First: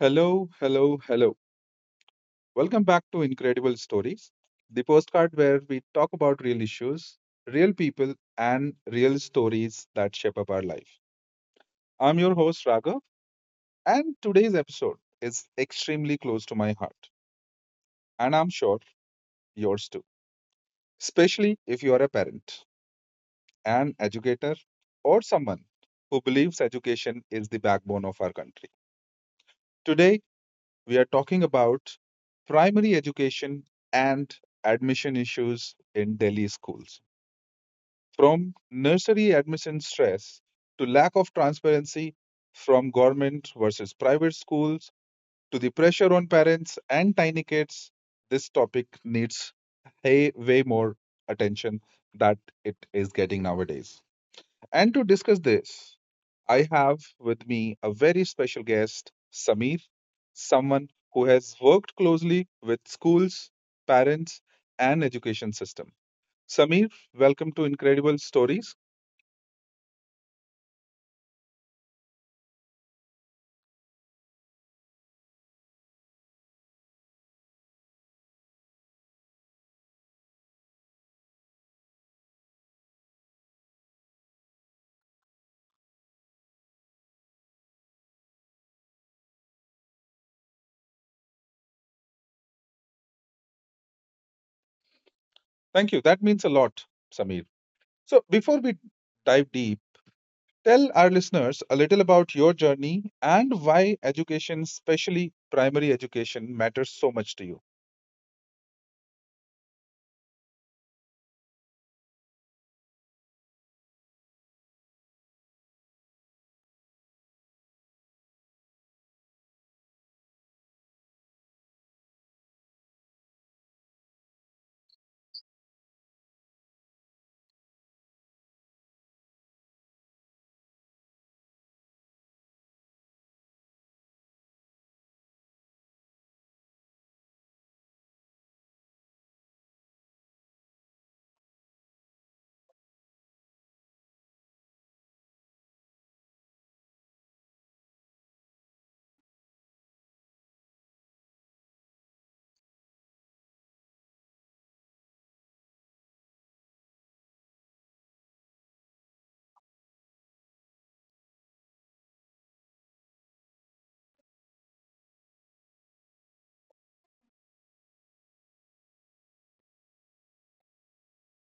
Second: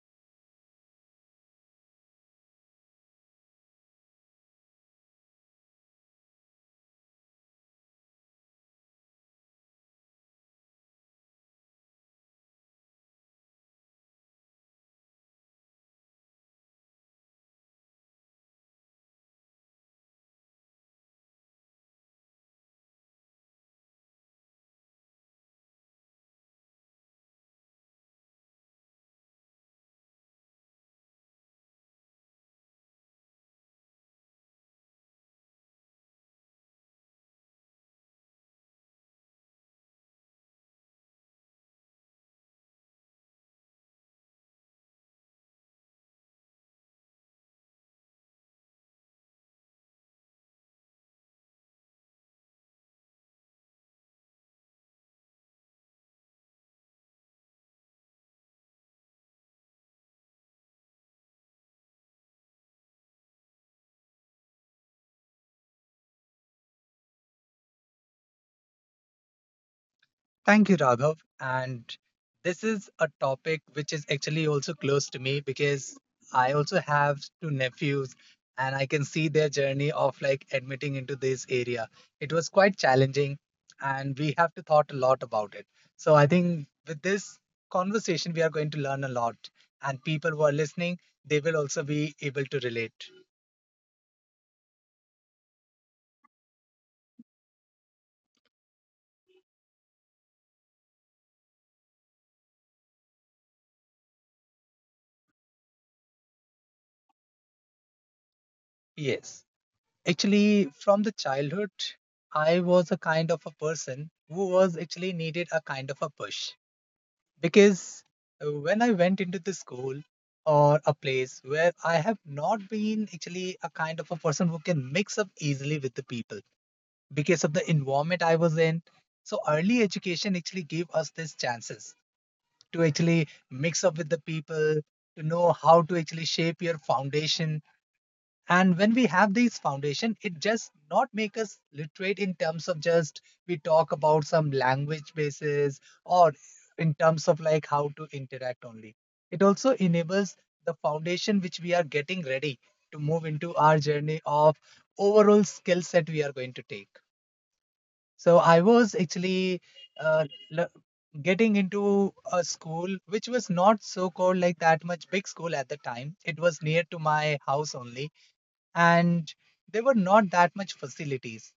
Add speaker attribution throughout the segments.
Speaker 1: Hello, hello, hello. Welcome back to Incredible Stories, the postcard where we talk about real issues, real people, and real stories that shape up our life. I'm your host, Raghav, and today's episode is extremely close to my heart, and I'm sure yours too, especially if you are a parent, an educator, or someone who believes education is the backbone of our country. Today, we are talking about primary education and admission issues in Delhi schools. From nursery admission stress to lack of transparency, from government versus private schools to the pressure on parents and tiny kids, this topic needs way more attention that it is getting nowadays. And to discuss this, I have with me a very special guest, Sameer, someone who has worked closely with schools, parents, and education system. Sameer, welcome to Incredible Stories.
Speaker 2: Thank you, Raghav. And this is a topic which is actually also close to me because I also have two nephews and I can see their journey of like admitting into this area. It was quite challenging and we have to thought a lot about it. So I think with this conversation, we are going to learn a lot and people who are listening, they will also be able to relate.
Speaker 1: Thank you. That means a lot, Sameer. So before we dive deep, tell our listeners a little about your journey and why education, especially primary education, matters so much to you.
Speaker 2: Yes. Actually, from the childhood, I was a kind of a person who was actually needed a kind of a push because when I went into the school or a place where I have not been actually a kind of a person who can mix up easily with the people because of the environment I was in. So early education actually gave us these chances to actually mix up with the people, to know how to actually shape your foundation, and when we have these foundation it just not make us literate in terms of just we talk about some language basis or in terms of like how to interact only. It also enables the foundation which we are getting ready to move into our journey of overall skill set we are going to take. So I was actually uh, l- getting into a school which was not so called like that much big school at the time. It was near to my house only, and there were not that much facilities.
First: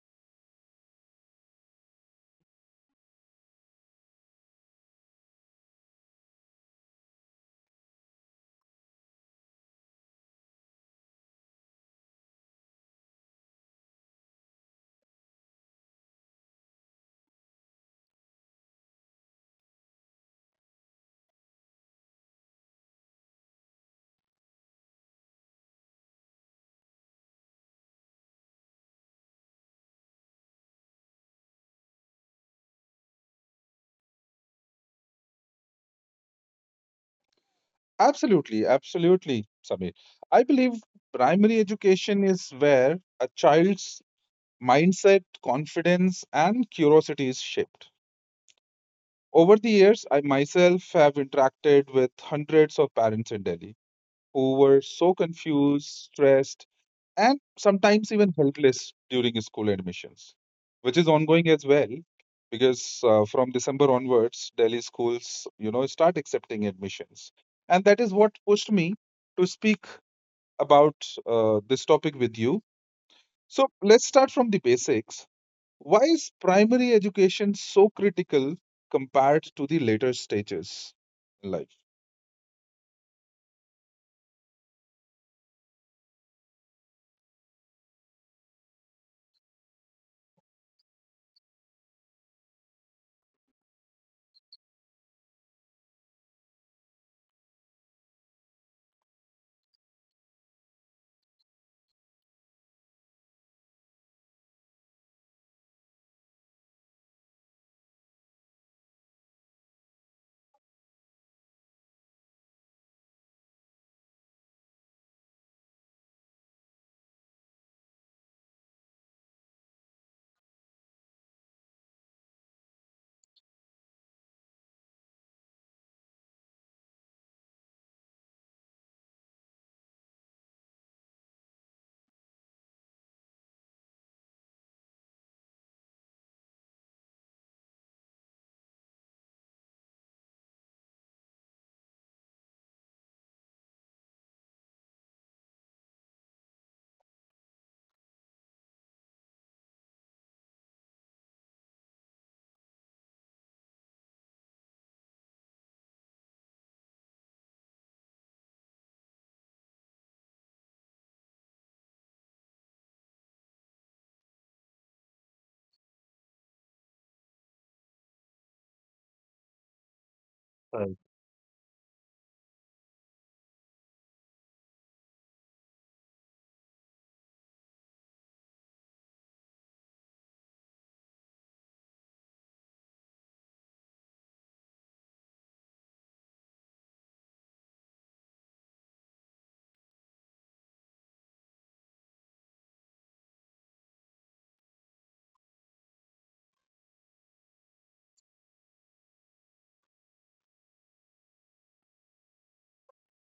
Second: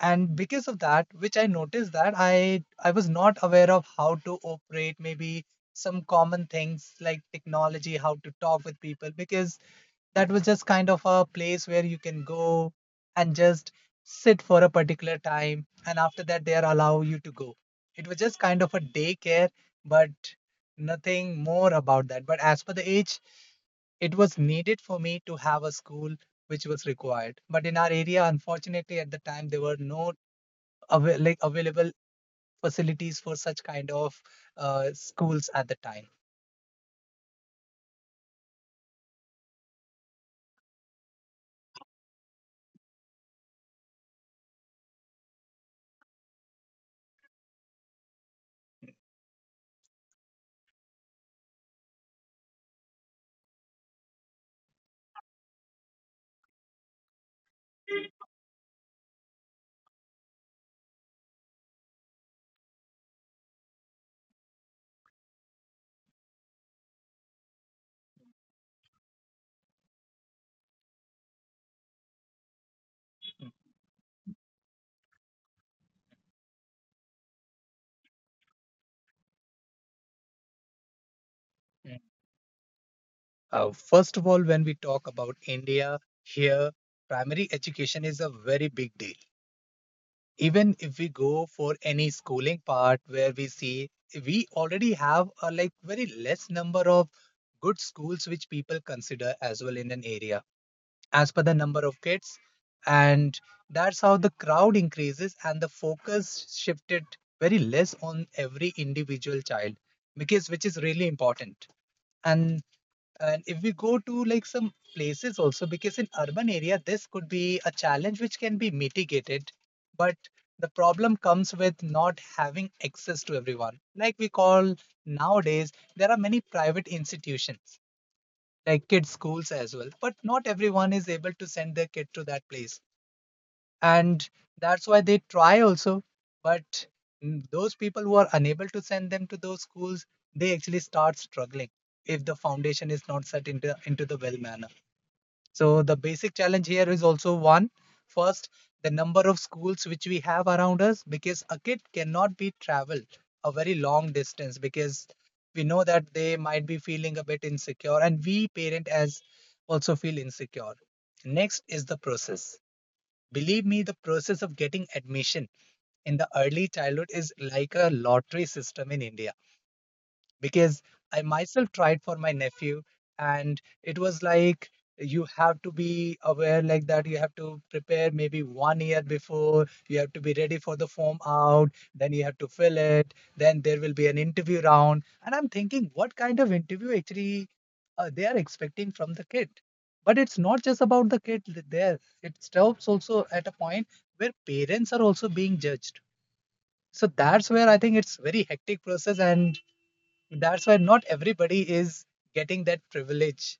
Speaker 2: And because of that, which I noticed that I was not aware of how to operate maybe some common things like technology, how to talk with people, because that was just kind of a place where you can go and just sit for a particular time, and after that they are allow you to go. It was just kind of a daycare, but nothing more about that. But as per the age, it was needed for me to have a school which was required. But in our area, unfortunately, at the time there were no like available facilities for such kind of schools at the time.
Speaker 1: Absolutely, absolutely, Samir. I believe primary education is where a child's mindset, confidence, and curiosity is shaped. Over the years, I myself have interacted with hundreds of parents in Delhi who were so confused, stressed, and sometimes even helpless during school admissions, which is ongoing as well. Because from December onwards, Delhi schools, you know, start accepting admissions, and that is what pushed me to speak about this topic with you. So let's start from the basics. Why is primary education so critical compared to the later stages in life?
Speaker 2: Mm. First of all, when we talk about India, here primary education is a very big deal. Even if we go for any schooling part, where we see we already have a like very less number of good schools which people consider as well in an area as per the number of kids, and that's how the crowd increases and the focus shifted very less on every individual child, because which is really important. And and if we go to like some places also, because in urban area this could be a challenge which can be mitigated, but the problem comes with not having access to everyone. Like we call, nowadays there are many private institutions like kids schools as well, but not everyone is able to send their kid to that place, and that's why they try also. But those people who are unable to send them to those schools, they actually start struggling if the foundation is not set into the well manner. So the basic challenge here is also one. First, the number of schools which we have around us, because a kid cannot be traveled a very long distance, because we know that they might be feeling a bit insecure and we parent as also feel insecure. Next is the process. Believe me, the process of getting admission in the early childhood is like a lottery system in India, because
Speaker 1: Right.
Speaker 2: I myself tried for my nephew, and it was like, you have to be aware like that you have to prepare maybe 1 year before, you have to be ready for the form out, then you have to fill it, then there will be an interview round, and I'm thinking, what kind of interview actually they are expecting from the kid? But it's not just about the kid there. It stops also at a point where parents are also being judged. So that's where I think it's very hectic process, and that's why not everybody is getting that privilege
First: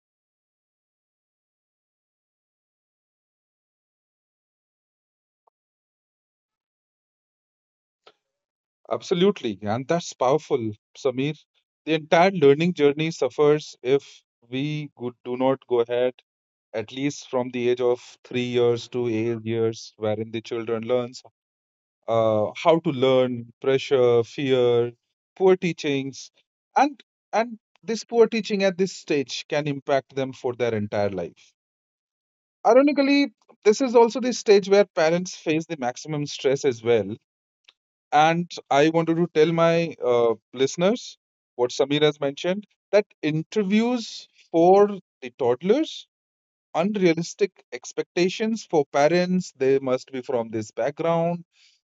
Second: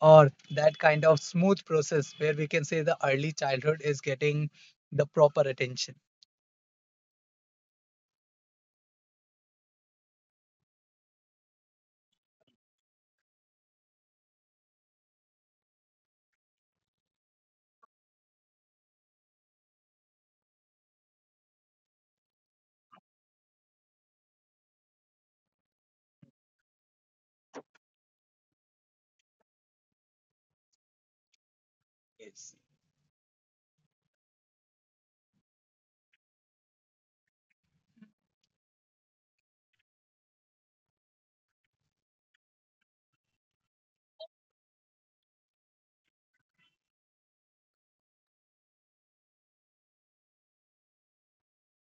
Speaker 2: or that kind of smooth process where we can say the early childhood is getting the proper attention.
Speaker 1: Absolutely, and that's powerful, Samir. The entire learning journey suffers if we do not go ahead at least from the age of 3 years to 8 years, wherein the children learns how to learn, pressure, fear, poor teachings, and this poor teaching at this stage can impact them for their entire life.
Speaker 2: Yes.
Speaker 1: Ironically, this is also the stage where parents face the maximum stress as well. And I wanted to tell my listeners what Samir has mentioned, that interviews for the toddlers, unrealistic expectations for parents, they must be from this background,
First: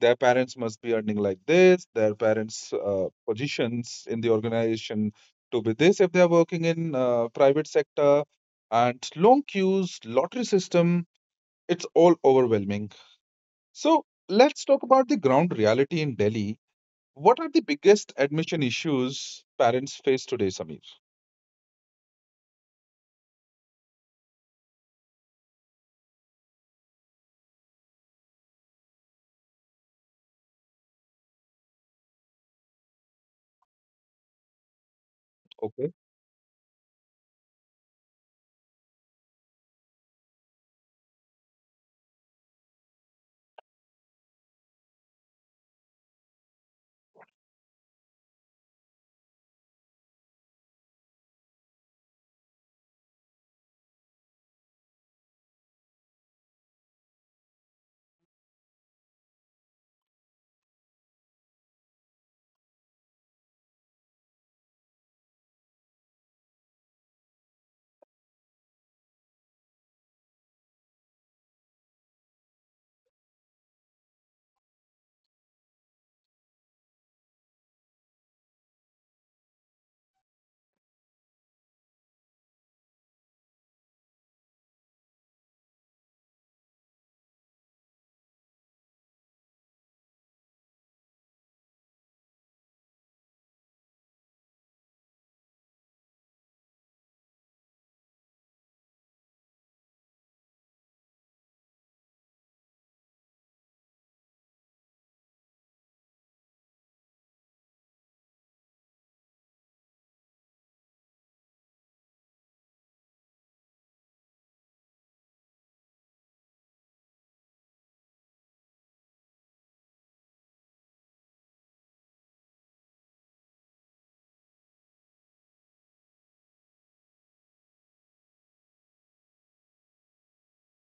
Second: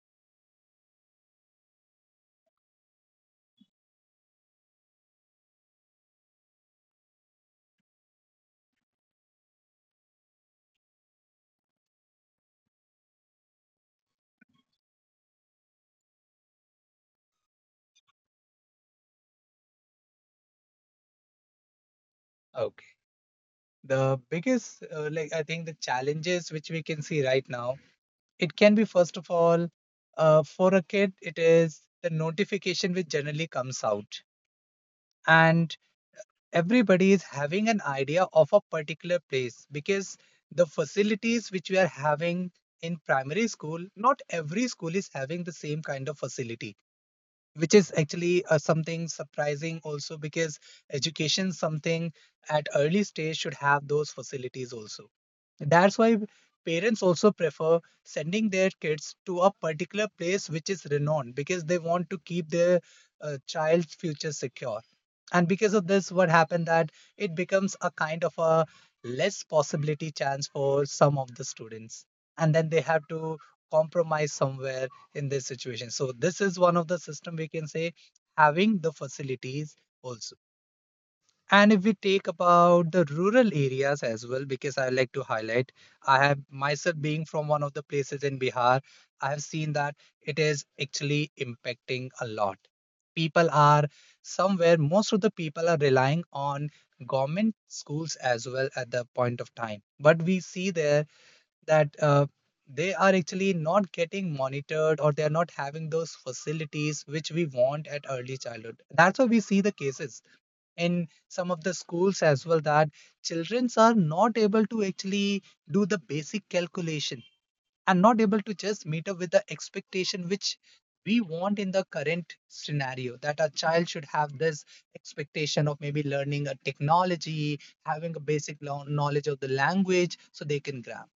Speaker 1: their parents must be earning like this, their parents' positions in the organization to be this if they are working in private sector, and long queues, lottery system, it's all overwhelming. So let's talk about the ground reality in Delhi. What are the biggest admission issues parents face today, Samir?
Speaker 2: Okay. The biggest, like, I think the challenges which we can see right now, it can be first of all, for a kid, it is the notification which generally comes out. And
Speaker 1: Okay.
Speaker 2: everybody is having an idea of a particular place, because the facilities which we are having in primary school, not every school is having the same kind of facility, which is actually something surprising also, because education something at early stage should have those facilities also. That's why parents also prefer sending their kids to a particular place which is renowned, because they want to keep their child's future secure. And because of this what happened that it becomes a kind of a less possibility chance for some of the students, and then they have to compromise somewhere in this situation. So this is one of the system we can say, having the facilities also. And if we take about the rural areas as well, because I like to highlight, I have myself being from one of the places in Bihar, I have seen that it is actually impacting a lot. People are, somewhere most of the people are relying on government schools as well at the point of time, but we see there that they are actually not getting monitored, or they are not having those facilities which we want at early childhood. That's why we see the cases in some of the schools as well, that children are not able to actually do the basic calculation and not able to just meet up with the expectation which we want in the current scenario, that a child should have this expectation of maybe learning a technology, having a basic knowledge of the language so they can grasp.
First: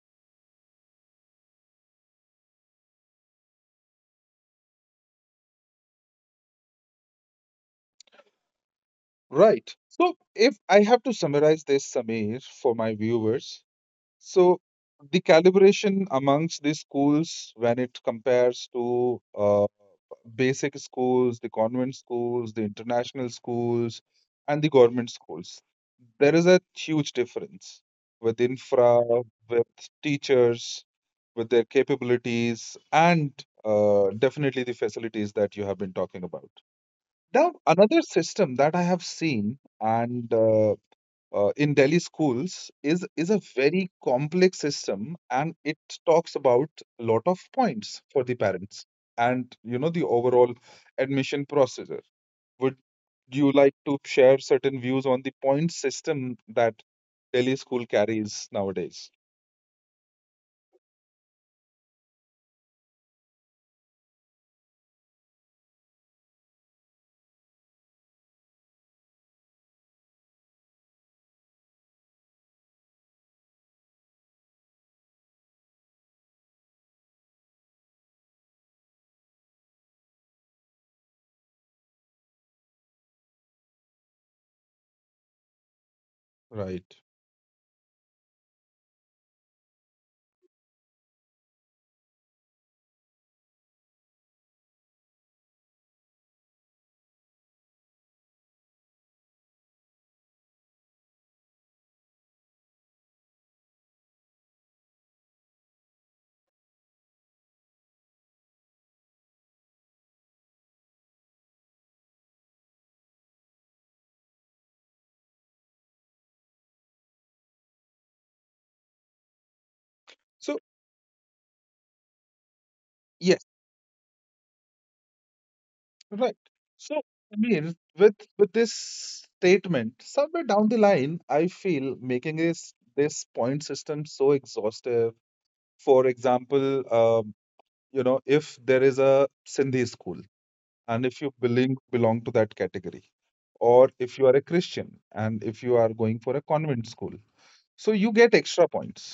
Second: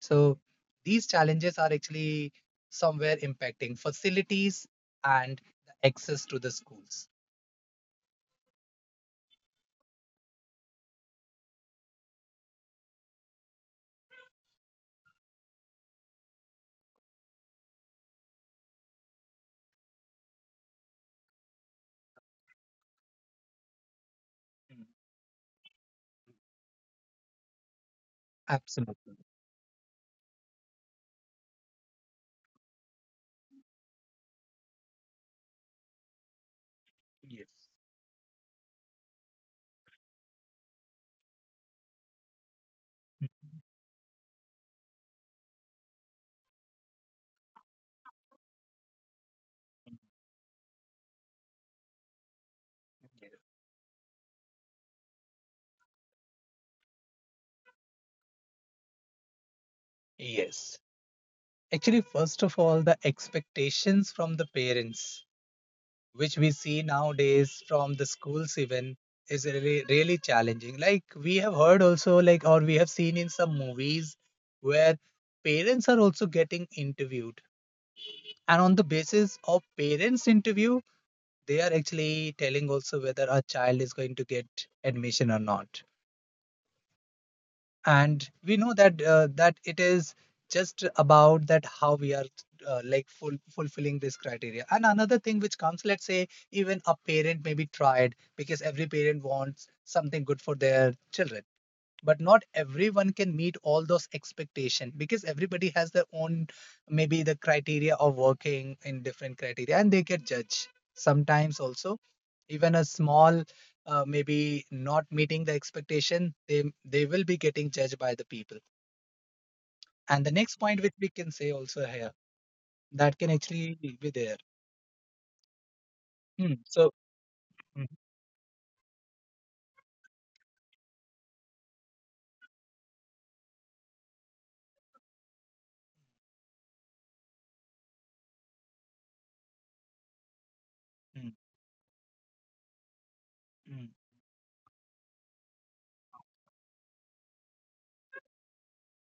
Speaker 2: So these challenges are actually somewhere impacting facilities and the access to the schools.
Speaker 1: Right. So if I have to summarize this, Samir, for my viewers. So the calibration amongst the schools, when it compares to basic schools, the convent schools, the international schools, and the
Speaker 2: Mm.
Speaker 1: government schools, there is a huge difference with infra,
Speaker 2: Absolutely.
Speaker 1: with teachers, with their capabilities, and definitely the facilities that you have been talking about.
Speaker 2: Yes.
Speaker 1: Now, another system that I have seen, and in Delhi schools, is a
Speaker 2: Mhm.
Speaker 1: very complex system, and it talks about a lot of points for the parents, and you know,
Speaker 2: Mm,
Speaker 1: the overall admission procedure. Would
Speaker 2: yes.
Speaker 1: you like to share certain views on the point system that Delhi school carries nowadays?
Speaker 2: Yes. Actually, first of all, the expectations from the parents, which we see nowadays from the schools even, is really really challenging. Like we have heard also, like, or we have seen in some movies where parents are also getting interviewed. And on the basis of parents' interview, they are actually telling also whether a child is going to get admission or not.
Speaker 1: Right.
Speaker 2: And we know that that it is just about that how we are like fulfilling this criteria. And another thing which comes, let's say even a parent may be tried, because every parent wants something good for their children, but not everyone can meet all those expectations, because everybody has their own, maybe the criteria of working in different criteria, and they get judged sometimes also. Even a small maybe not meeting the expectation, they will be getting judged by the people. And the
Speaker 1: So
Speaker 2: next point which we can say also here that can
Speaker 1: yes,
Speaker 2: actually be there.
Speaker 1: right.
Speaker 2: Hmm. So
Speaker 1: So I mean,
Speaker 2: mm,
Speaker 1: with this statement, somewhere down the line, I feel making this point system so exhaustive. For example, you know, if there is a Sindhi school and if you
Speaker 2: mm,
Speaker 1: belong to that category, or
Speaker 2: mm,
Speaker 1: if you are a Christian and if you are going for a convent school, so you get extra points.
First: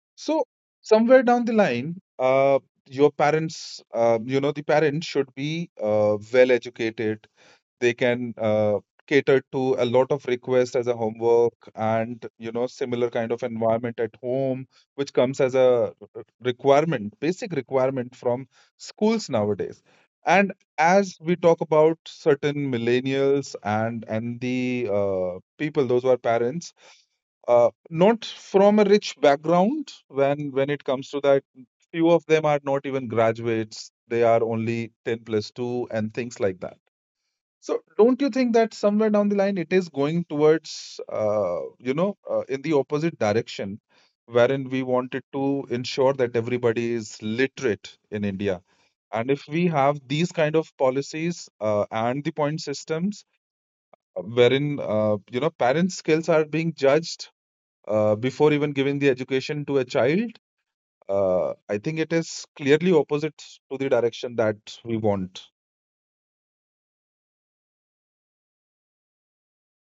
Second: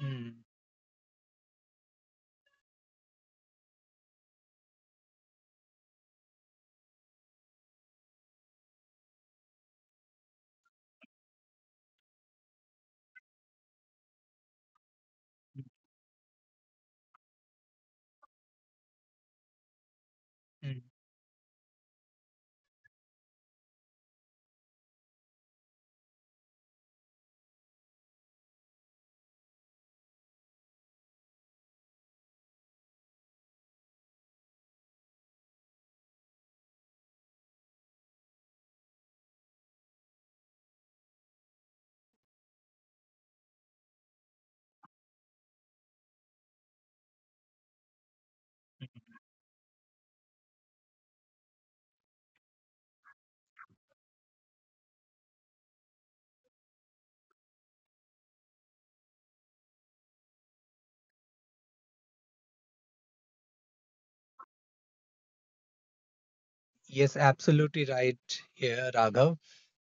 Speaker 2: mm,
Speaker 1: So somewhere down the line, your parents, you know, the parents should be well educated, they can cater to a lot of requests as a homework, and you know, similar kind of environment at home, which comes as
Speaker 2: mm,
Speaker 1: a requirement, basic requirement from schools nowadays. And
Speaker 2: mm.
Speaker 1: as we talk about certain millennials and the people, those who are parents, not from a rich background, when it comes to that, few of them are not even graduates, they are only 10 plus 2 and things like that. So don't you think that somewhere down the line it is going towards, you know, in the opposite direction, wherein we wanted to ensure that everybody is literate in India? And if we have these kind of policies and the point systems, wherein you know, parents' skills are being judged before even giving the education to a child, I think it is clearly opposite to the direction that we want.
Speaker 2: Yes, absolutely right here, Raghav,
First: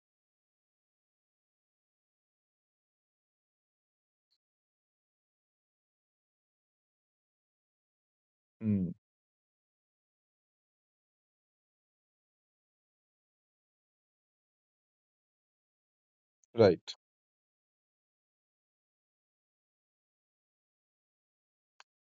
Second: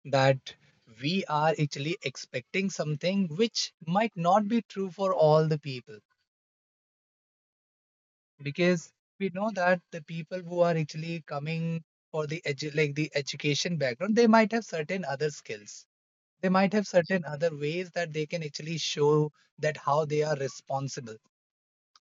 Speaker 2: that we are actually expecting something which might not be true for all the people, because
Speaker 1: Mm,
Speaker 2: we know that the people who are actually coming for the like the education background, they might have certain other skills, they might have
Speaker 1: right,
Speaker 2: certain other ways that they can actually show, that how they are responsible.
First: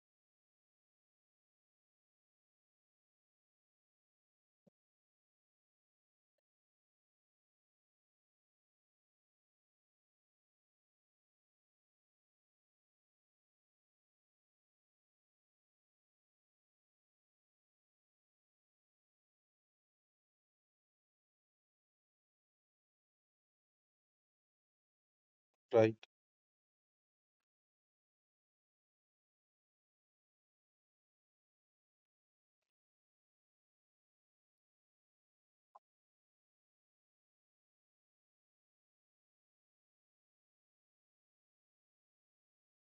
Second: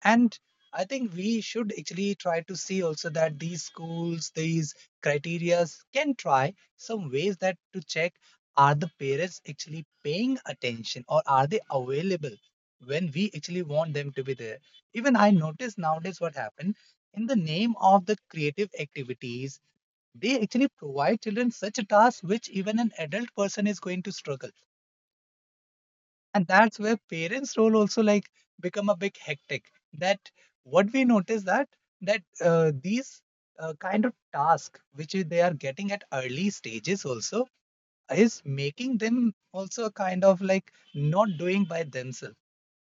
Speaker 2: And I think we should actually try to see also that these schools, these criterias can try some ways that to check, are the parents actually paying attention, or are they available when we actually want them to be there. Even I notice nowadays what happened, in the name of the creative activities, they actually provide children such a task which even an adult person is going to struggle.
Speaker 1: right.
Speaker 2: And that's where parents role also like become a big hectic. That what we notice, that that these kind of task which they are getting at early stages also is making them also kind of like not doing by themselves.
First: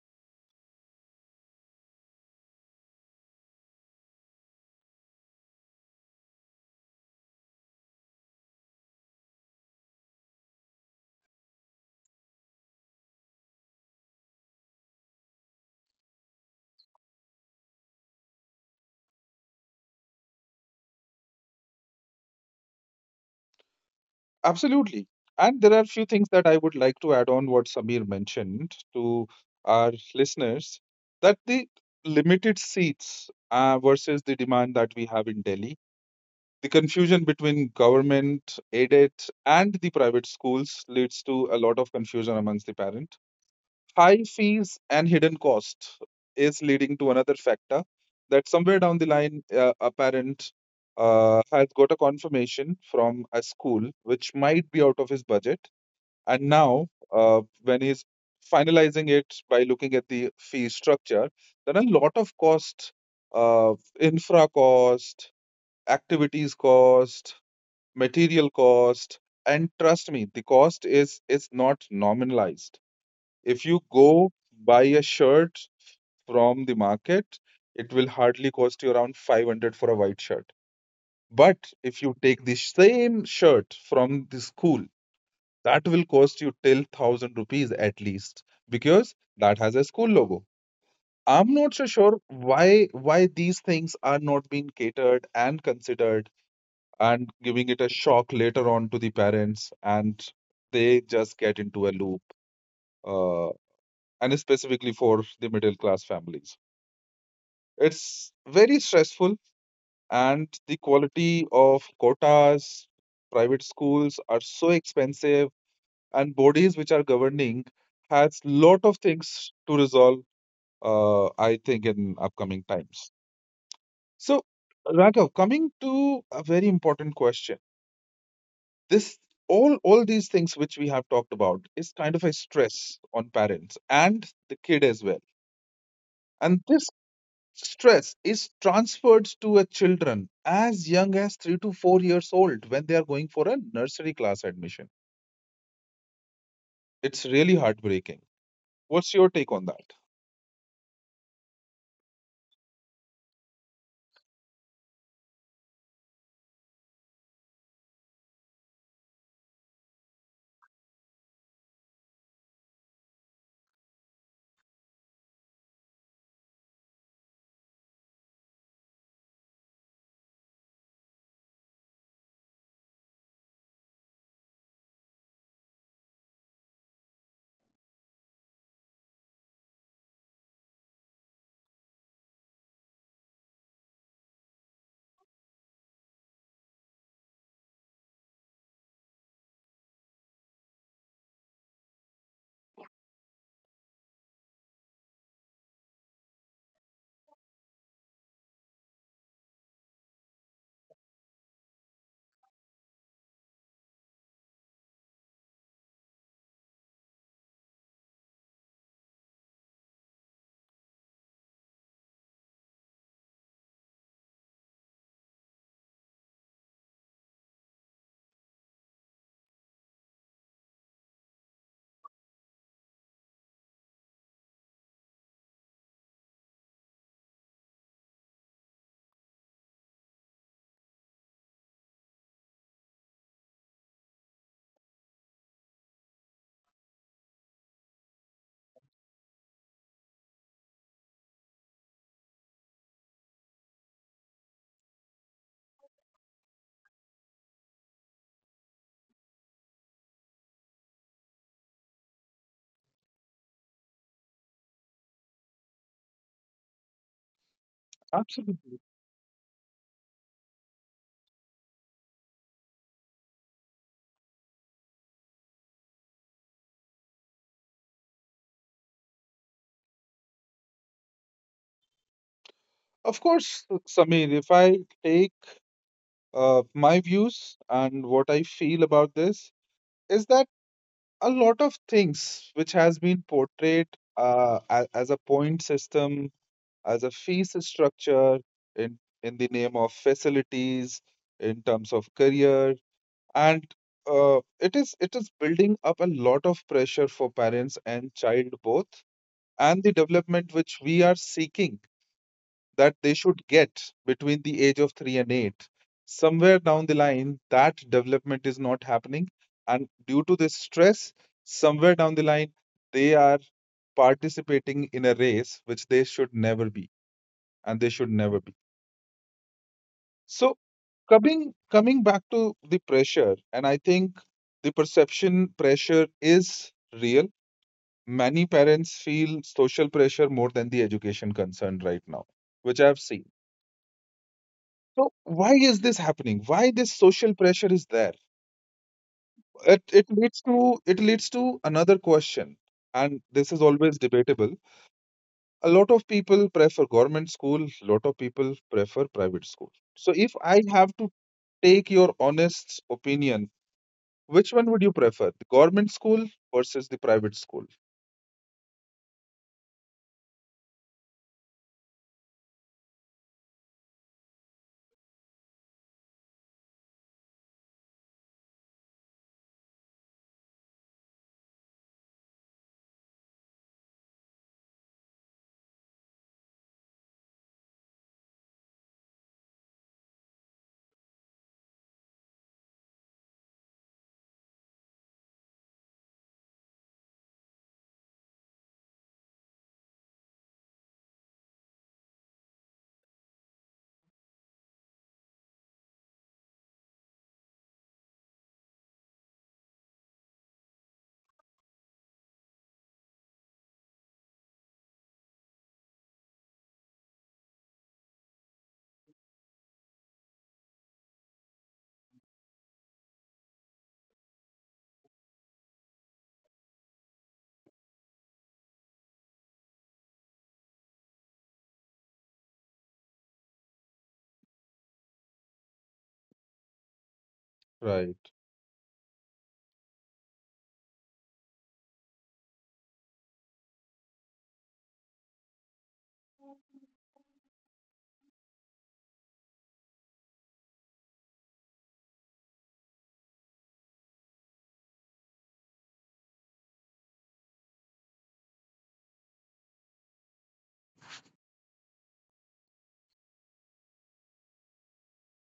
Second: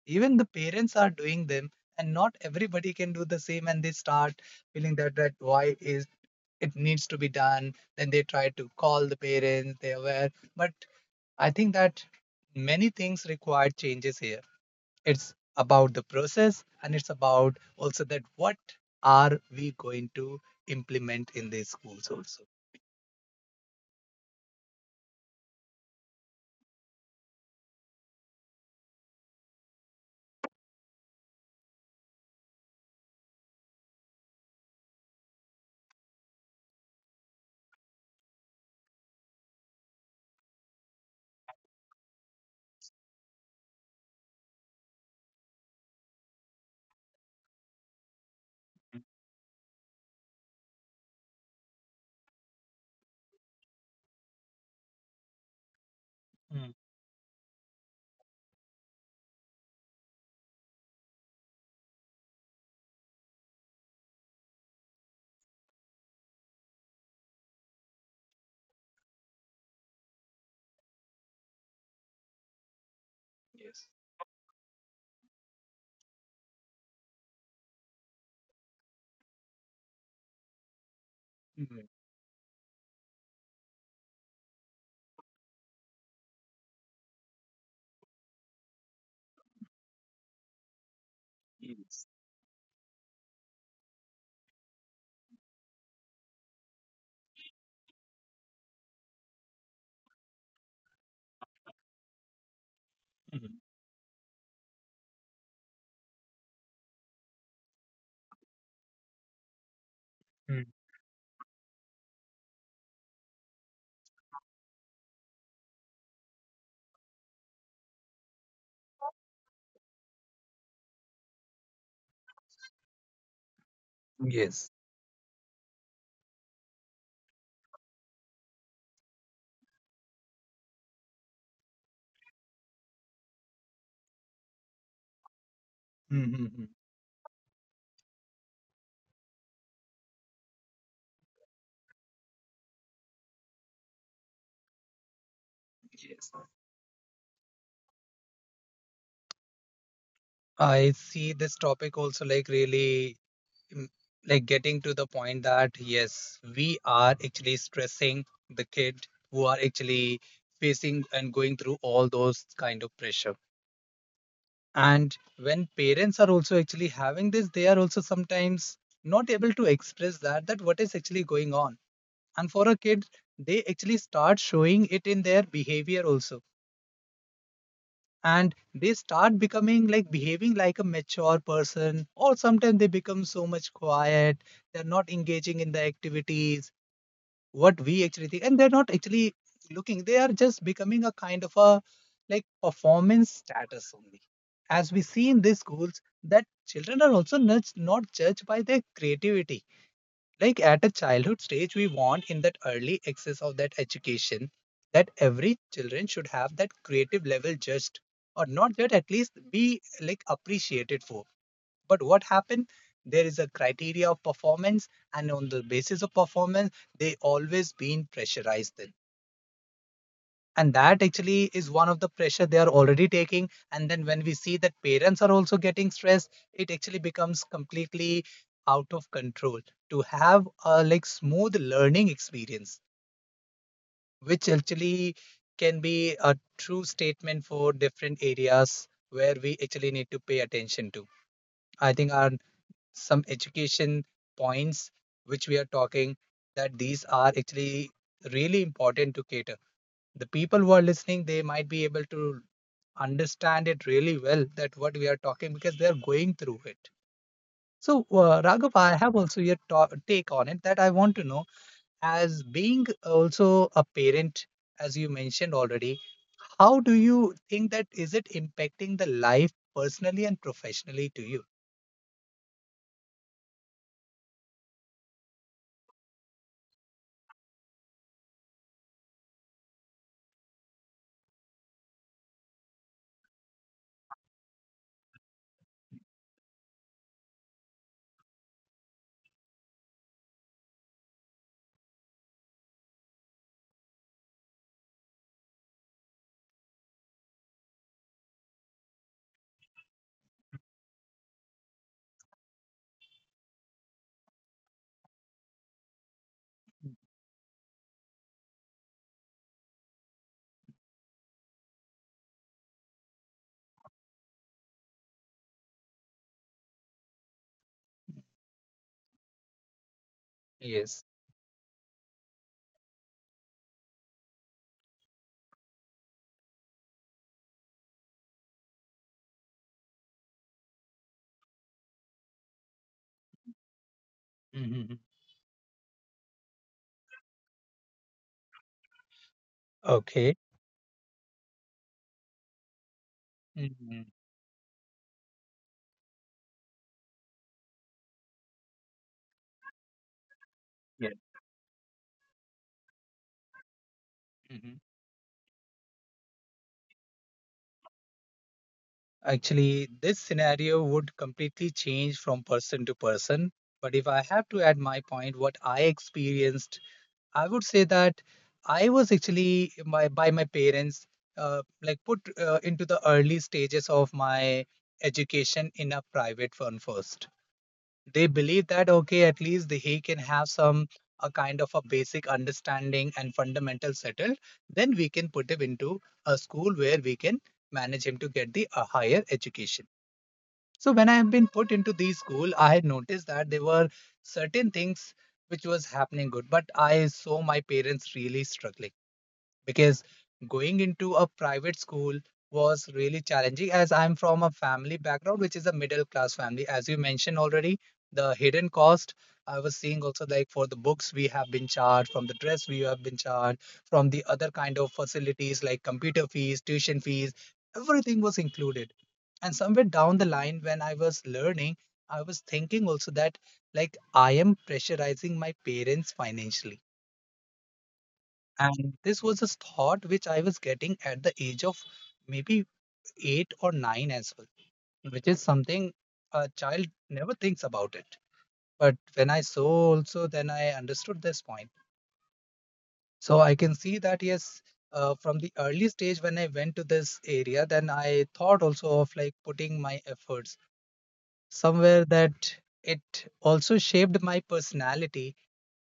Speaker 2: Even the parents are doing them, and not everybody can do the same, and they start feeling that that why is it needs to be done. Then they try to call the parents, they are aware. But I think that many things require changes here. It's about the process, and it's about also that what are we going to implement in the schools also.
Speaker 1: Absolutely. And there are a few things that I would like to add on what Samir mentioned to our listeners, that the limited seats versus the demand that we have in Delhi, the confusion between government, aided, and the private schools leads to a lot of confusion amongst the parents. High fees and hidden cost is leading to another factor, that somewhere down the line, a parent has got a confirmation from a school which might be out of his budget. And
Speaker 2: Mm.
Speaker 1: now, when he's finalizing it by looking at the fee structure, then a lot of cost, uh, infra cost, activities cost, material cost, and trust me, the cost is not nominalized. If you
Speaker 2: Yes.
Speaker 1: go buy a shirt from the market, it will hardly cost you around 500 for a white shirt. But
Speaker 2: Mhm.
Speaker 1: if you take the same shirt from the school, that will cost you till 1,000 rupees at least, because that has a school logo. I'm not so
Speaker 2: Yes.
Speaker 1: sure why these things are not being catered and considered, and giving it a shock later on to the parents, and they just get into a loop, uh,
Speaker 2: Mhm.
Speaker 1: and specifically for the middle class families. It's very stressful, and
Speaker 2: Mm.
Speaker 1: the quality of quotas, private schools are so expensive, and bodies which are governing has lot of things to resolve. I think in upcoming times. So,
Speaker 2: Yes.
Speaker 1: Raghav, coming to a very important question. This, all these things which we have talked about is kind of a stress on parents and the kid as well.
Speaker 2: Mhm.
Speaker 1: And this stress is transferred to a children as young as 3 to 4 years old when they are going for a nursery class admission.
Speaker 2: Yes.
Speaker 1: It's really heartbreaking. What's your take on that?
Speaker 2: I see this topic also, like, really mm, like getting to the point that yes, we are actually stressing the kid who are actually facing and going through all those kind of pressure. And when parents are also actually having this, they are also sometimes not able to express that what is actually going on. And for a kid, they actually start showing it in their behavior also, and they start becoming like behaving like a mature person, or sometimes they become so much quiet. They're not engaging in the activities what we actually think, and they're not actually looking. They are just becoming a kind of a, like, performance status only. As we see in these schools that children are also not judged by their creativity. Like at a childhood stage, we want in that early access of that education that every children should have that creative level judged, or not judged, at least be like appreciated for. But what happened? There is a criteria of performance, and on the basis of performance, they always been pressurized then. And that actually is one of the pressure they are already taking. And then when we see that parents are also getting stressed, it actually becomes completely out of control to have a like smooth learning experience, which actually can be a true statement for different areas where we actually need to pay attention to. I think our some education points which we are talking, that these are actually really important to cater. The people who are listening, they might be able to understand it really well that what we are talking, because they are going through it. So Raghav, I
Speaker 1: Absolutely.
Speaker 2: have also your take on it that I want to know, as being also a parent, as you mentioned already, how do you think that is it impacting the life personally and professionally to you?
Speaker 1: Of course, Samir. If I take uh, my views and what I feel about this, is that a lot of things which has been portrayed as a point system, as a fees structure, in the name of facilities, in terms of career, and it is building up a lot of pressure for parents and child both. And the development which we are seeking, that they should get between the age of 3 and 8, somewhere down the line that development is not happening. And due to this stress, somewhere down the line, they are participating in a race which they should never be, and they should never be. So
Speaker 2: Yes.
Speaker 1: coming back to the pressure, and I think the perception pressure is real. Many parents feel social pressure more than the education concern right now, which I've seen.
Speaker 2: Hmm.
Speaker 1: So why is this happening? Why this social pressure is there? It
Speaker 2: Okay.
Speaker 1: it leads to another question, and this is always debatable. A lot of people prefer government school, lot of people prefer private school. So if I
Speaker 2: Yeah.
Speaker 1: have to take your honest opinion,
Speaker 2: Hmm.
Speaker 1: which one would you prefer, the government school versus the private school?
Speaker 2: Actually, this scenario would completely change from person to person. But if I have to add my point, what I experienced, I would say that I was actually my by my parents like put into the early stages of my education in a private firm first. They believe that okay, at least the, he can have some a kind of a basic understanding and fundamental settled, then we can put him into a school where we can manage him to get the a higher education. So when I have been put into these school, I had noticed that there were certain things which was happening good, but I saw my parents really struggling, because going into a private school was really challenging, as I'm from a family background, which is a middle class family. As you mentioned already, the hidden cost, I was seeing also like for the books we have been charged, from the dress we have been charged, from the other kind of facilities like computer fees, tuition fees, everything was included. And somewhere down the line, when I was learning, I was thinking also that like I am pressurizing my parents financially.
Speaker 1: Right.
Speaker 2: And this was a thought which I was getting at the age of maybe eight or nine as well, which is something a child never thinks about it. But when I saw also, then I understood this point. So I can see that, yes, from the early stage when I went to this area, then I thought also of like putting my efforts somewhere that it also shaped my personality.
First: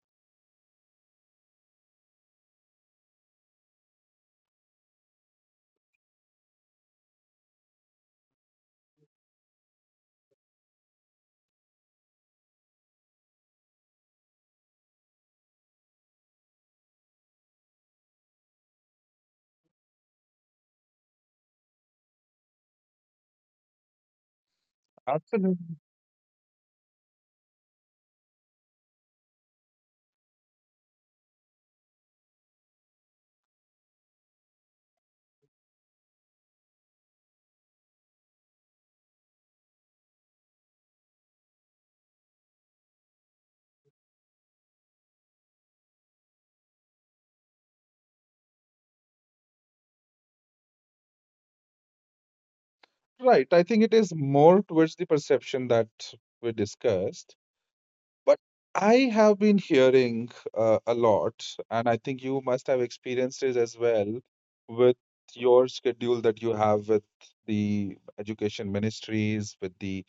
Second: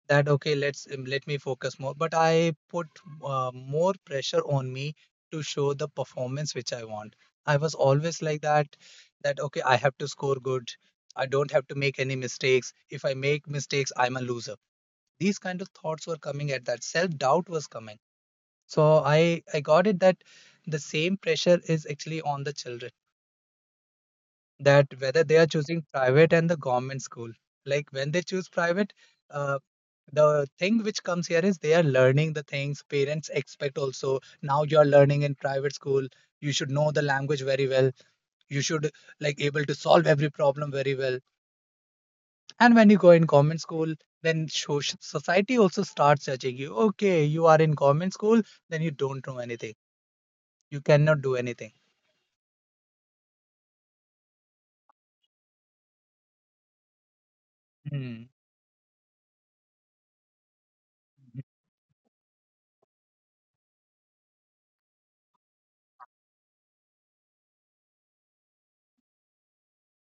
Speaker 2: That okay, let me focus more, but I put more pressure on me to show the performance which I want. I was always like that, that okay, I have to score good, I don't have to make any mistakes. If I make mistakes, I'm a loser. These kind of thoughts were coming at that, self doubt was coming. So i I got it that the same pressure is actually on the children, that whether they are
Speaker 1: Absolutely.
Speaker 2: choosing private and the government school. Like when they choose private, uh, the thing which comes here is they are learning the things parents expect. Also now you are learning in private school, you should know the language very well, you should like able to solve every problem very well. And when you go in government school, then society also starts judging you, okay you are in government school, then you don't know anything, you cannot do anything.
Speaker 1: Right. I think it is more towards the perception that we discussed.
Speaker 2: Mm-hmm.
Speaker 1: But I have been hearing a lot, and I think you must have experiences as well with your schedule that you have with the education ministries, with the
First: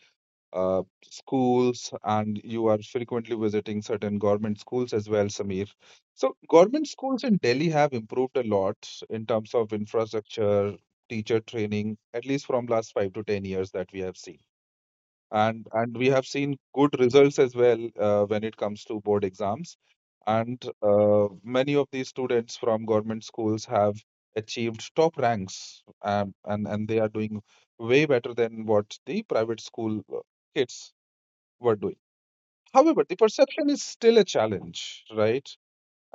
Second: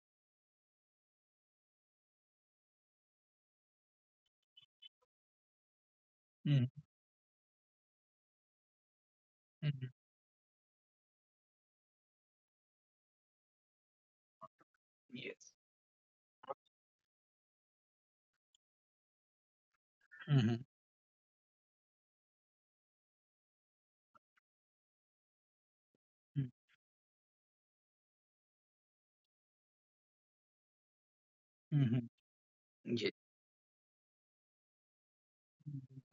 Speaker 1: schools, and you are frequently visiting certain government schools as well, Samir. So,
Speaker 2: Mm-hmm.
Speaker 1: government schools in Delhi have improved a lot in terms of infrastructure, teacher training, at least from last 5 to 10 years that we have seen.
Speaker 2: Yes.
Speaker 1: And we have seen good results as well when it comes to board exams.
Speaker 2: Mm-hmm.
Speaker 1: And many of these students from government schools have achieved top ranks, and they are doing way better than what the private school kids were doing. However,
Speaker 2: Mm-hmm.
Speaker 1: the perception is still a challenge, right?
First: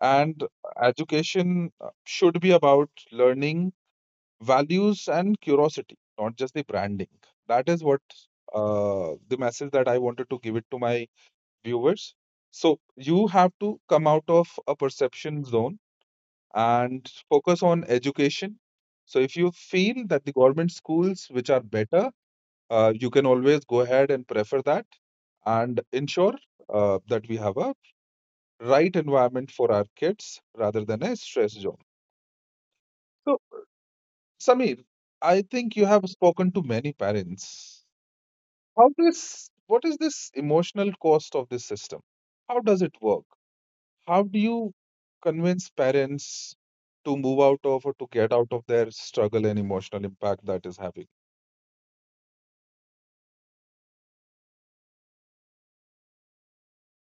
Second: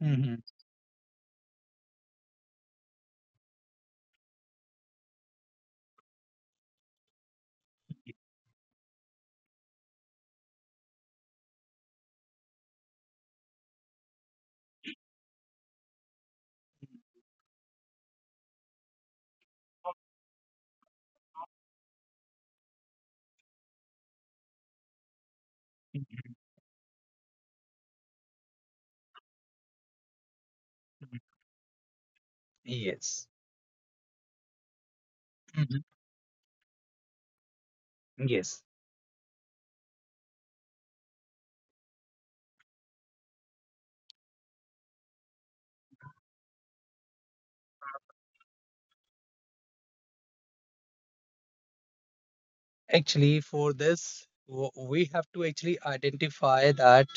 Speaker 2: Mhm,
Speaker 1: education should be about learning values and curiosity, not just the branding. That is what the message that I wanted to give it to my viewers. So you have to come out of a perception zone and focus on education. So if you feel that the government schools, which are better, you can always go ahead and prefer that and
Speaker 2: mhm,
Speaker 1: ensure that we have a right environment for our kids rather than a
Speaker 2: mhm.
Speaker 1: stress zone.
Speaker 2: Yes.
Speaker 1: So, Samir, I think
Speaker 2: Mhm.
Speaker 1: you have spoken to many parents.
Speaker 2: Yes.
Speaker 1: How this, what is this emotional cost of this system? How does it work? How do you convince parents to move out of or to get out of their struggle and emotional impact that is having?
Speaker 2: Actually, for this, we have to actually identify that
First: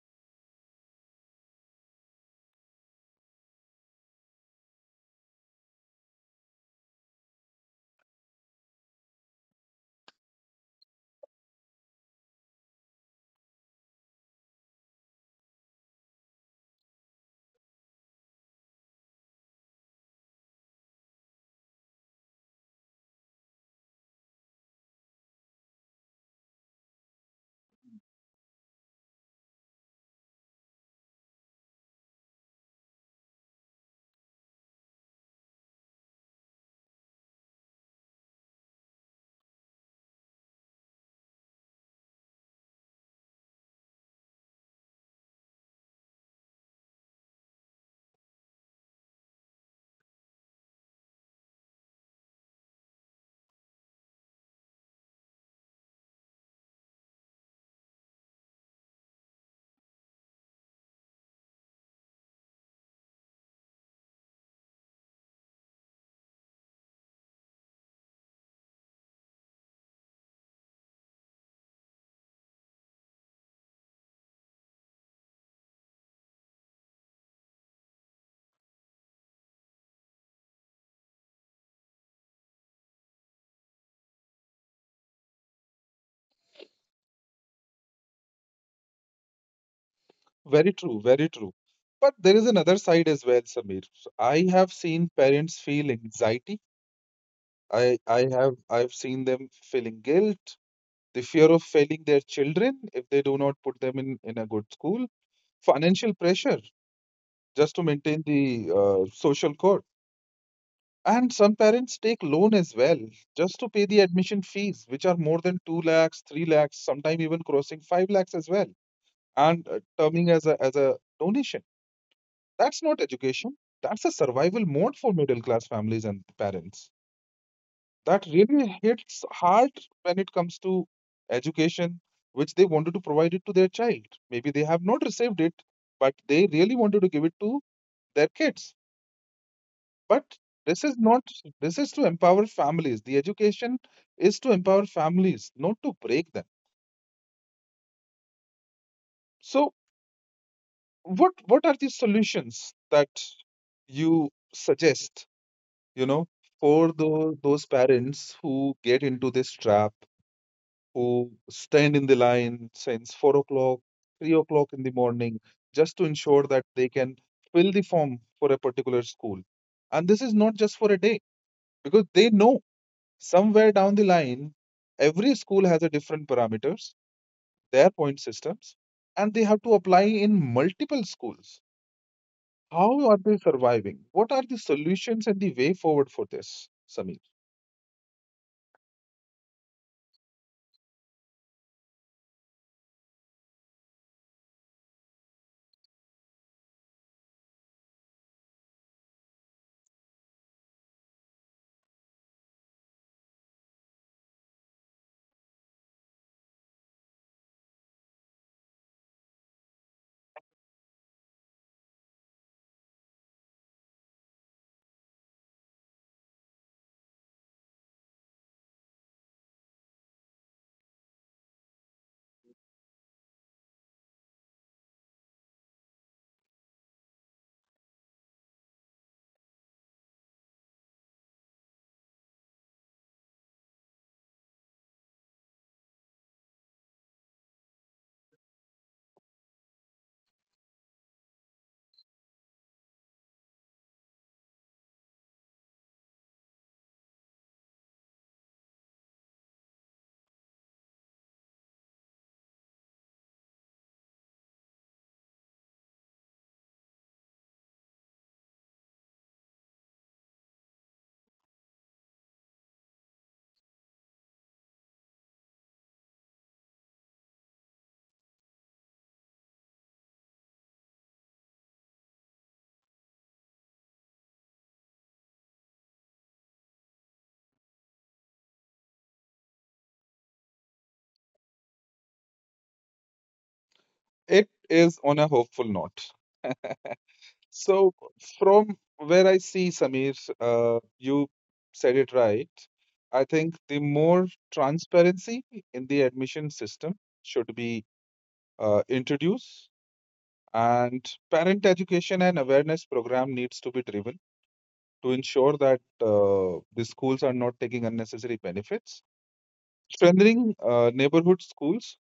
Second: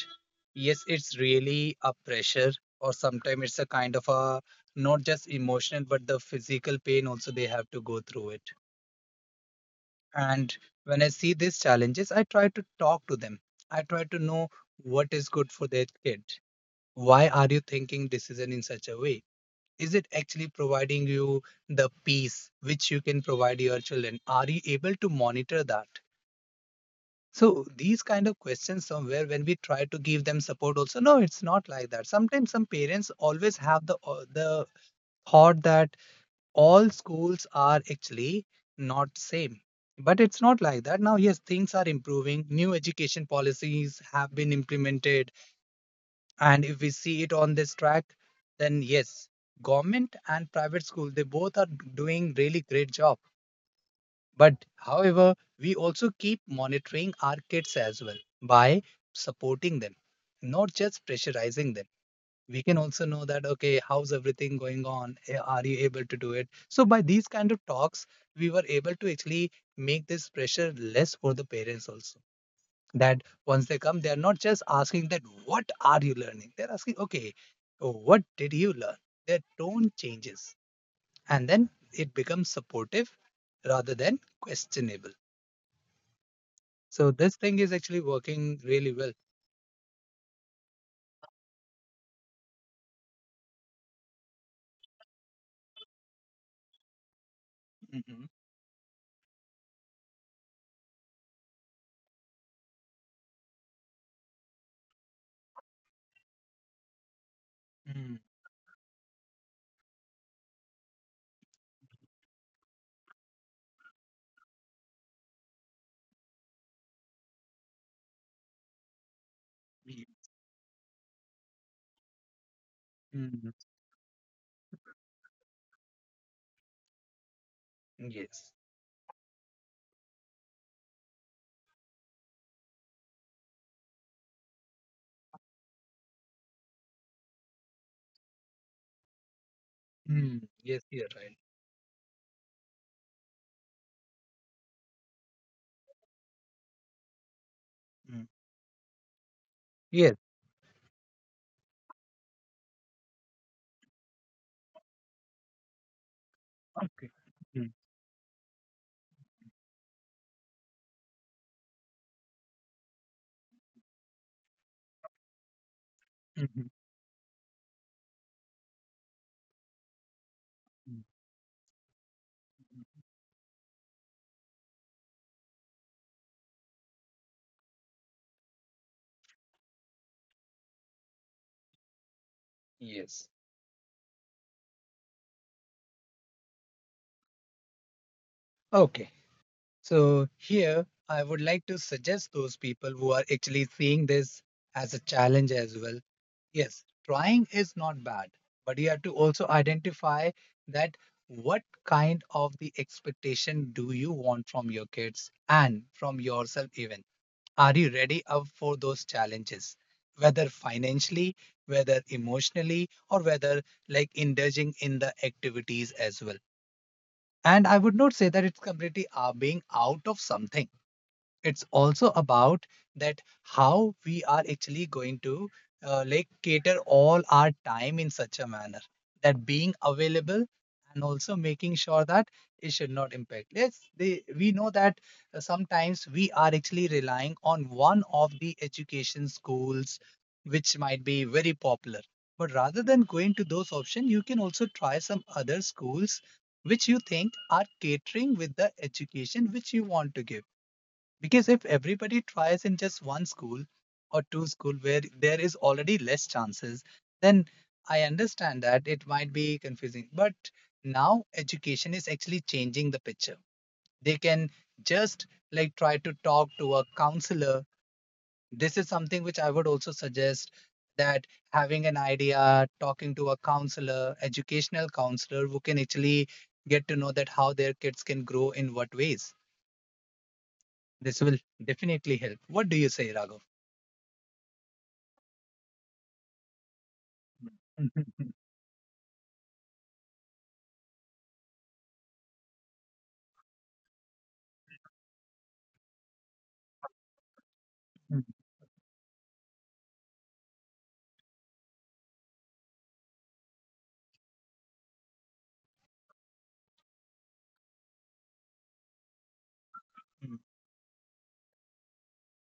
Speaker 2: yes, it's really a pressure, or sometimes it's a kind of a not just emotional, but the physical pain also they have to go through it. And when I see these challenges, I try to talk to them. I try to know what is good for their kid. Why are you thinking decision in such a way? Is it actually providing you the peace which you can provide your children? Are you able to monitor that? So these kind of questions somewhere when we try to give them support also. No, it's not like that. Sometimes some parents always have the thought that all schools are actually not same. But it's not like that now. Yes, things are improving, new education policies have been implemented. And if we see it on this track, then yes, government and private school, they both are doing really great job. But however, we also keep monitoring our kids as well, by supporting them, not just pressurizing them. We can also know that, okay, how's everything going on? Eh, are you able to do it? So by these kind of talks, we were able to actually make this pressure less for the parents also. That once they come, they're not just asking that, what are you learning? They're asking, okay, what did you learn? Their tone changes and then it becomes supportive rather than questionable. So this thing is actually working really well.
Speaker 1: Very true, very true. But there is another side as well, Samir. So I have seen parents feel anxiety. I,
Speaker 2: Mhm.
Speaker 1: I have I've seen them feeling guilt, the fear of failing their children if they do not put them in a good school, financial pressure just to
Speaker 2: Mm,
Speaker 1: maintain the social code. And some parents take loan as well just to pay the admission fees, which are more than 2 lakhs, 3 lakhs, sometimes even crossing 5 lakhs as well, and
Speaker 2: ye-
Speaker 1: terming as a donation. That's not
Speaker 2: mm,
Speaker 1: education. That's a survival mode for middle class families and parents. That
Speaker 2: yes.
Speaker 1: really hits hard when it comes to education, which they wanted to provide it to their child. Maybe they have not received it, but they really wanted to give it to their kids.
Speaker 2: Mm,
Speaker 1: But
Speaker 2: yes, you're
Speaker 1: this is
Speaker 2: right.
Speaker 1: not, this is to empower families. The education is to empower families, not to break them.
Speaker 2: Mm,
Speaker 1: So,
Speaker 2: yes.
Speaker 1: what are the solutions that you suggest? You know,
Speaker 2: Okay.
Speaker 1: for those
Speaker 2: Mm,
Speaker 1: those parents who get into this trap, who stand in the line since 4 o'clock, 3 o'clock in the morning, just to
Speaker 2: mhm,
Speaker 1: ensure that they can fill the form for a particular school. And this is not
Speaker 2: mhm,
Speaker 1: just for a day, because they know
Speaker 2: mhm.
Speaker 1: somewhere down the line, every school has a different parameters, their point systems, and they have to apply in multiple schools.
Speaker 2: Yes.
Speaker 1: How are they surviving? What are the solutions and the way forward for this, Sami?
Speaker 2: Okay. So, here I would like to suggest those people who are actually seeing this as a challenge as well. Yes, trying is not bad, but you have to also identify that what kind of the expectation do you want from your kids and from yourself even. Are you ready up for those challenges, whether financially, whether emotionally, or whether like indulging in the activities as well. And I would not say that it's completely being out of something. It's also about that how we are actually going to like cater all our time in such a manner that being available, and also making sure that it should not impact. Let's they, we know that sometimes we are actually relying on one of the education schools which might be very popular. But rather than going to those options, you can also try some other schools which you think are catering with the education which you want to give. Because if everybody tries in just one school or two school where there is already less chances, then I understand that it might be confusing. But now education is actually changing the picture. They can just like try to talk to a counselor. This is something which I would also suggest, that having an idea, talking to a counselor, educational counselor who can actually get to know that how their kids can grow in what ways. This will definitely help. What do you say, Raghav?
Speaker 1: It is on a hopeful note. So, from where I see, Samir, you said it right. I think the more transparency in the admission system should be introduced, and parent education and awareness program needs to be driven to ensure that the schools are not taking unnecessary benefits. Strengthening neighborhood schools,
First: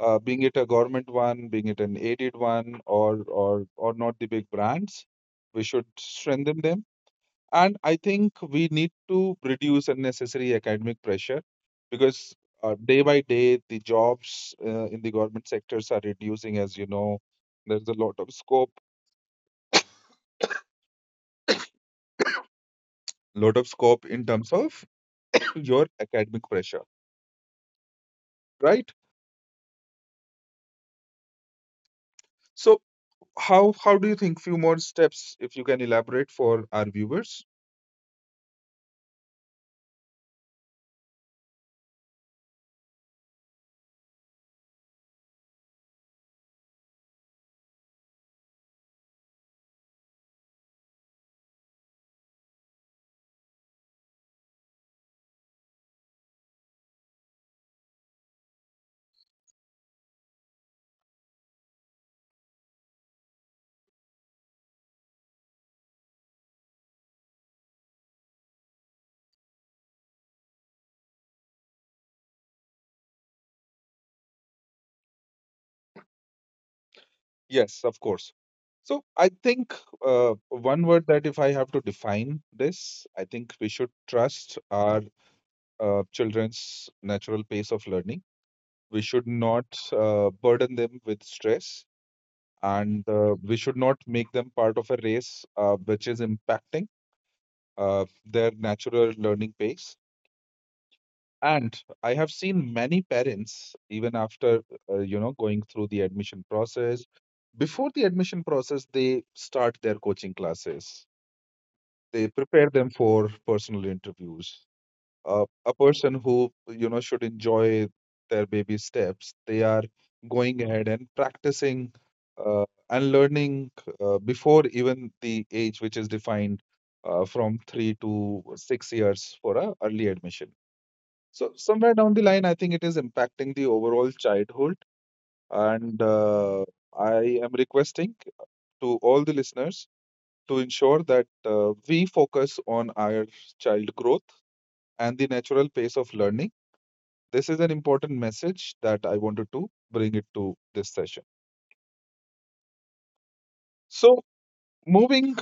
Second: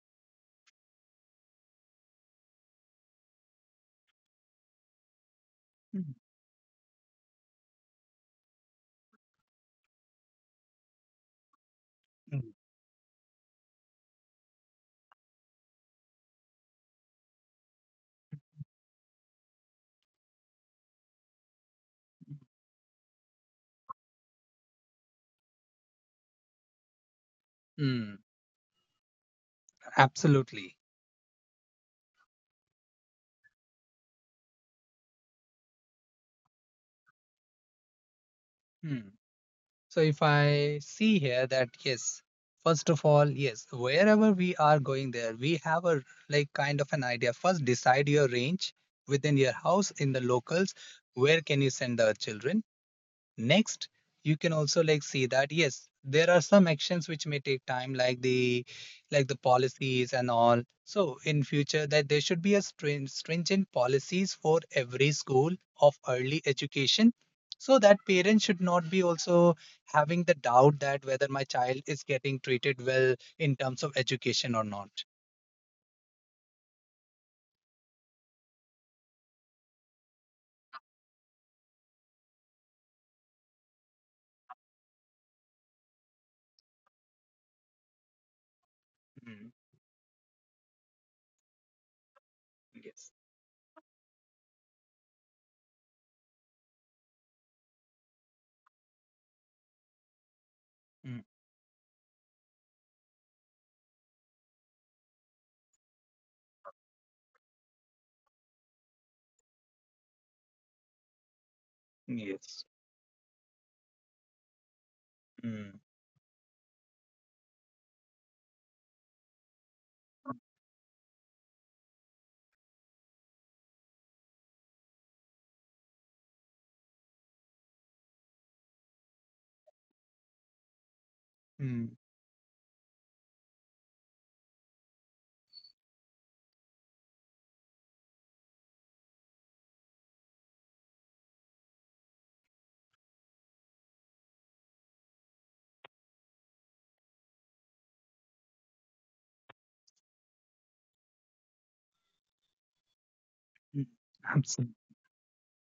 Speaker 1: being it a government one, being it an aided one, or not the big brands, we should strengthen them. And I think we need to reduce unnecessary academic pressure because day by day the jobs in the government sectors are reducing. As you know, there's a lot of scope in terms of your academic pressure,
Speaker 2: Mm,
Speaker 1: right?
Speaker 2: absolutely.
Speaker 1: So how do you think? Few more steps, if you can elaborate for our viewers.
Speaker 2: Mm. So if I see here that yes, first of all, yes, wherever we are going there, we have a like kind of an idea. First, decide your range within your house in the locals. Where can you send the children? Next, you can also like see that yes, there are some actions which may take time, like the policies and all. So in future, that there should be a stringent policies for every school of early education, so that parents should not be also having the doubt that whether my child is getting treated well in terms of education or not.
Speaker 1: Yes, of course. So I think one word that if I have to define this, I think we should trust our children's natural pace of learning. We should
Speaker 2: Mm.
Speaker 1: not burden them with stress,
Speaker 2: Yes.
Speaker 1: and we should not make them part of a race which is impacting their natural learning pace.
Speaker 2: Mm.
Speaker 1: And I have seen many parents, even after going through the admission process, before the admission process, they start their coaching classes. They
Speaker 2: Yes.
Speaker 1: prepare them for personal interviews.
Speaker 2: Mm.
Speaker 1: A person who, you know, should enjoy their baby steps, they are going ahead and practicing uh, and learning before even the age which is defined, from 3 to 6 years for a early admission, so
Speaker 2: Mm.
Speaker 1: somewhere down the line, I think it is impacting the overall childhood. And I am requesting to all the listeners to ensure that we focus on our child growth and the natural pace of learning. This is an important message that I wanted to bring it to this session.
Speaker 2: Mm.
Speaker 1: So
Speaker 2: Absolutely.
Speaker 1: moving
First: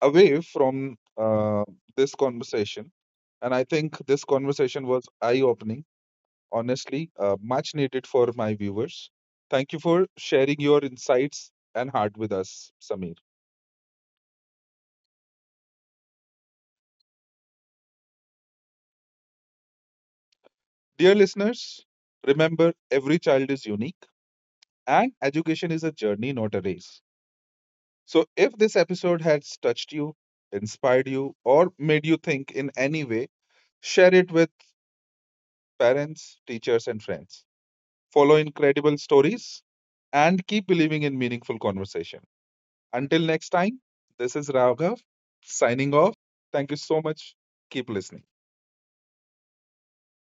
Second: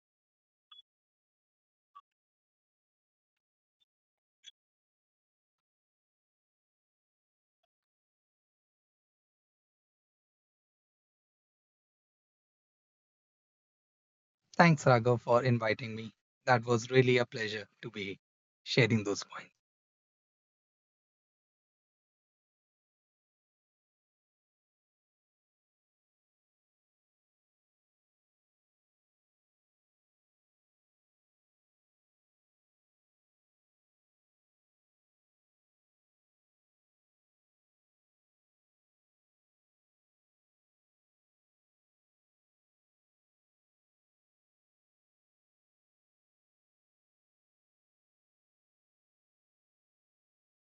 Speaker 1: away from this conversation, and I think this conversation was eye-opening honestly, much needed for my viewers. Thank you for sharing your insights and heart with us, Samir.
Speaker 2: Thanks, Raghav, for inviting me. That was really a pleasure to be sharing those points.
Speaker 1: Dear listeners, remember every child is unique and education is a journey, not a race. So, if this episode has touched you, inspired you, or made you think in any way, share it with parents, teachers, and friends. Follow incredible stories and keep believing in meaningful conversation. Until next time, this is Raghav signing off. Thank you so much. Keep listening.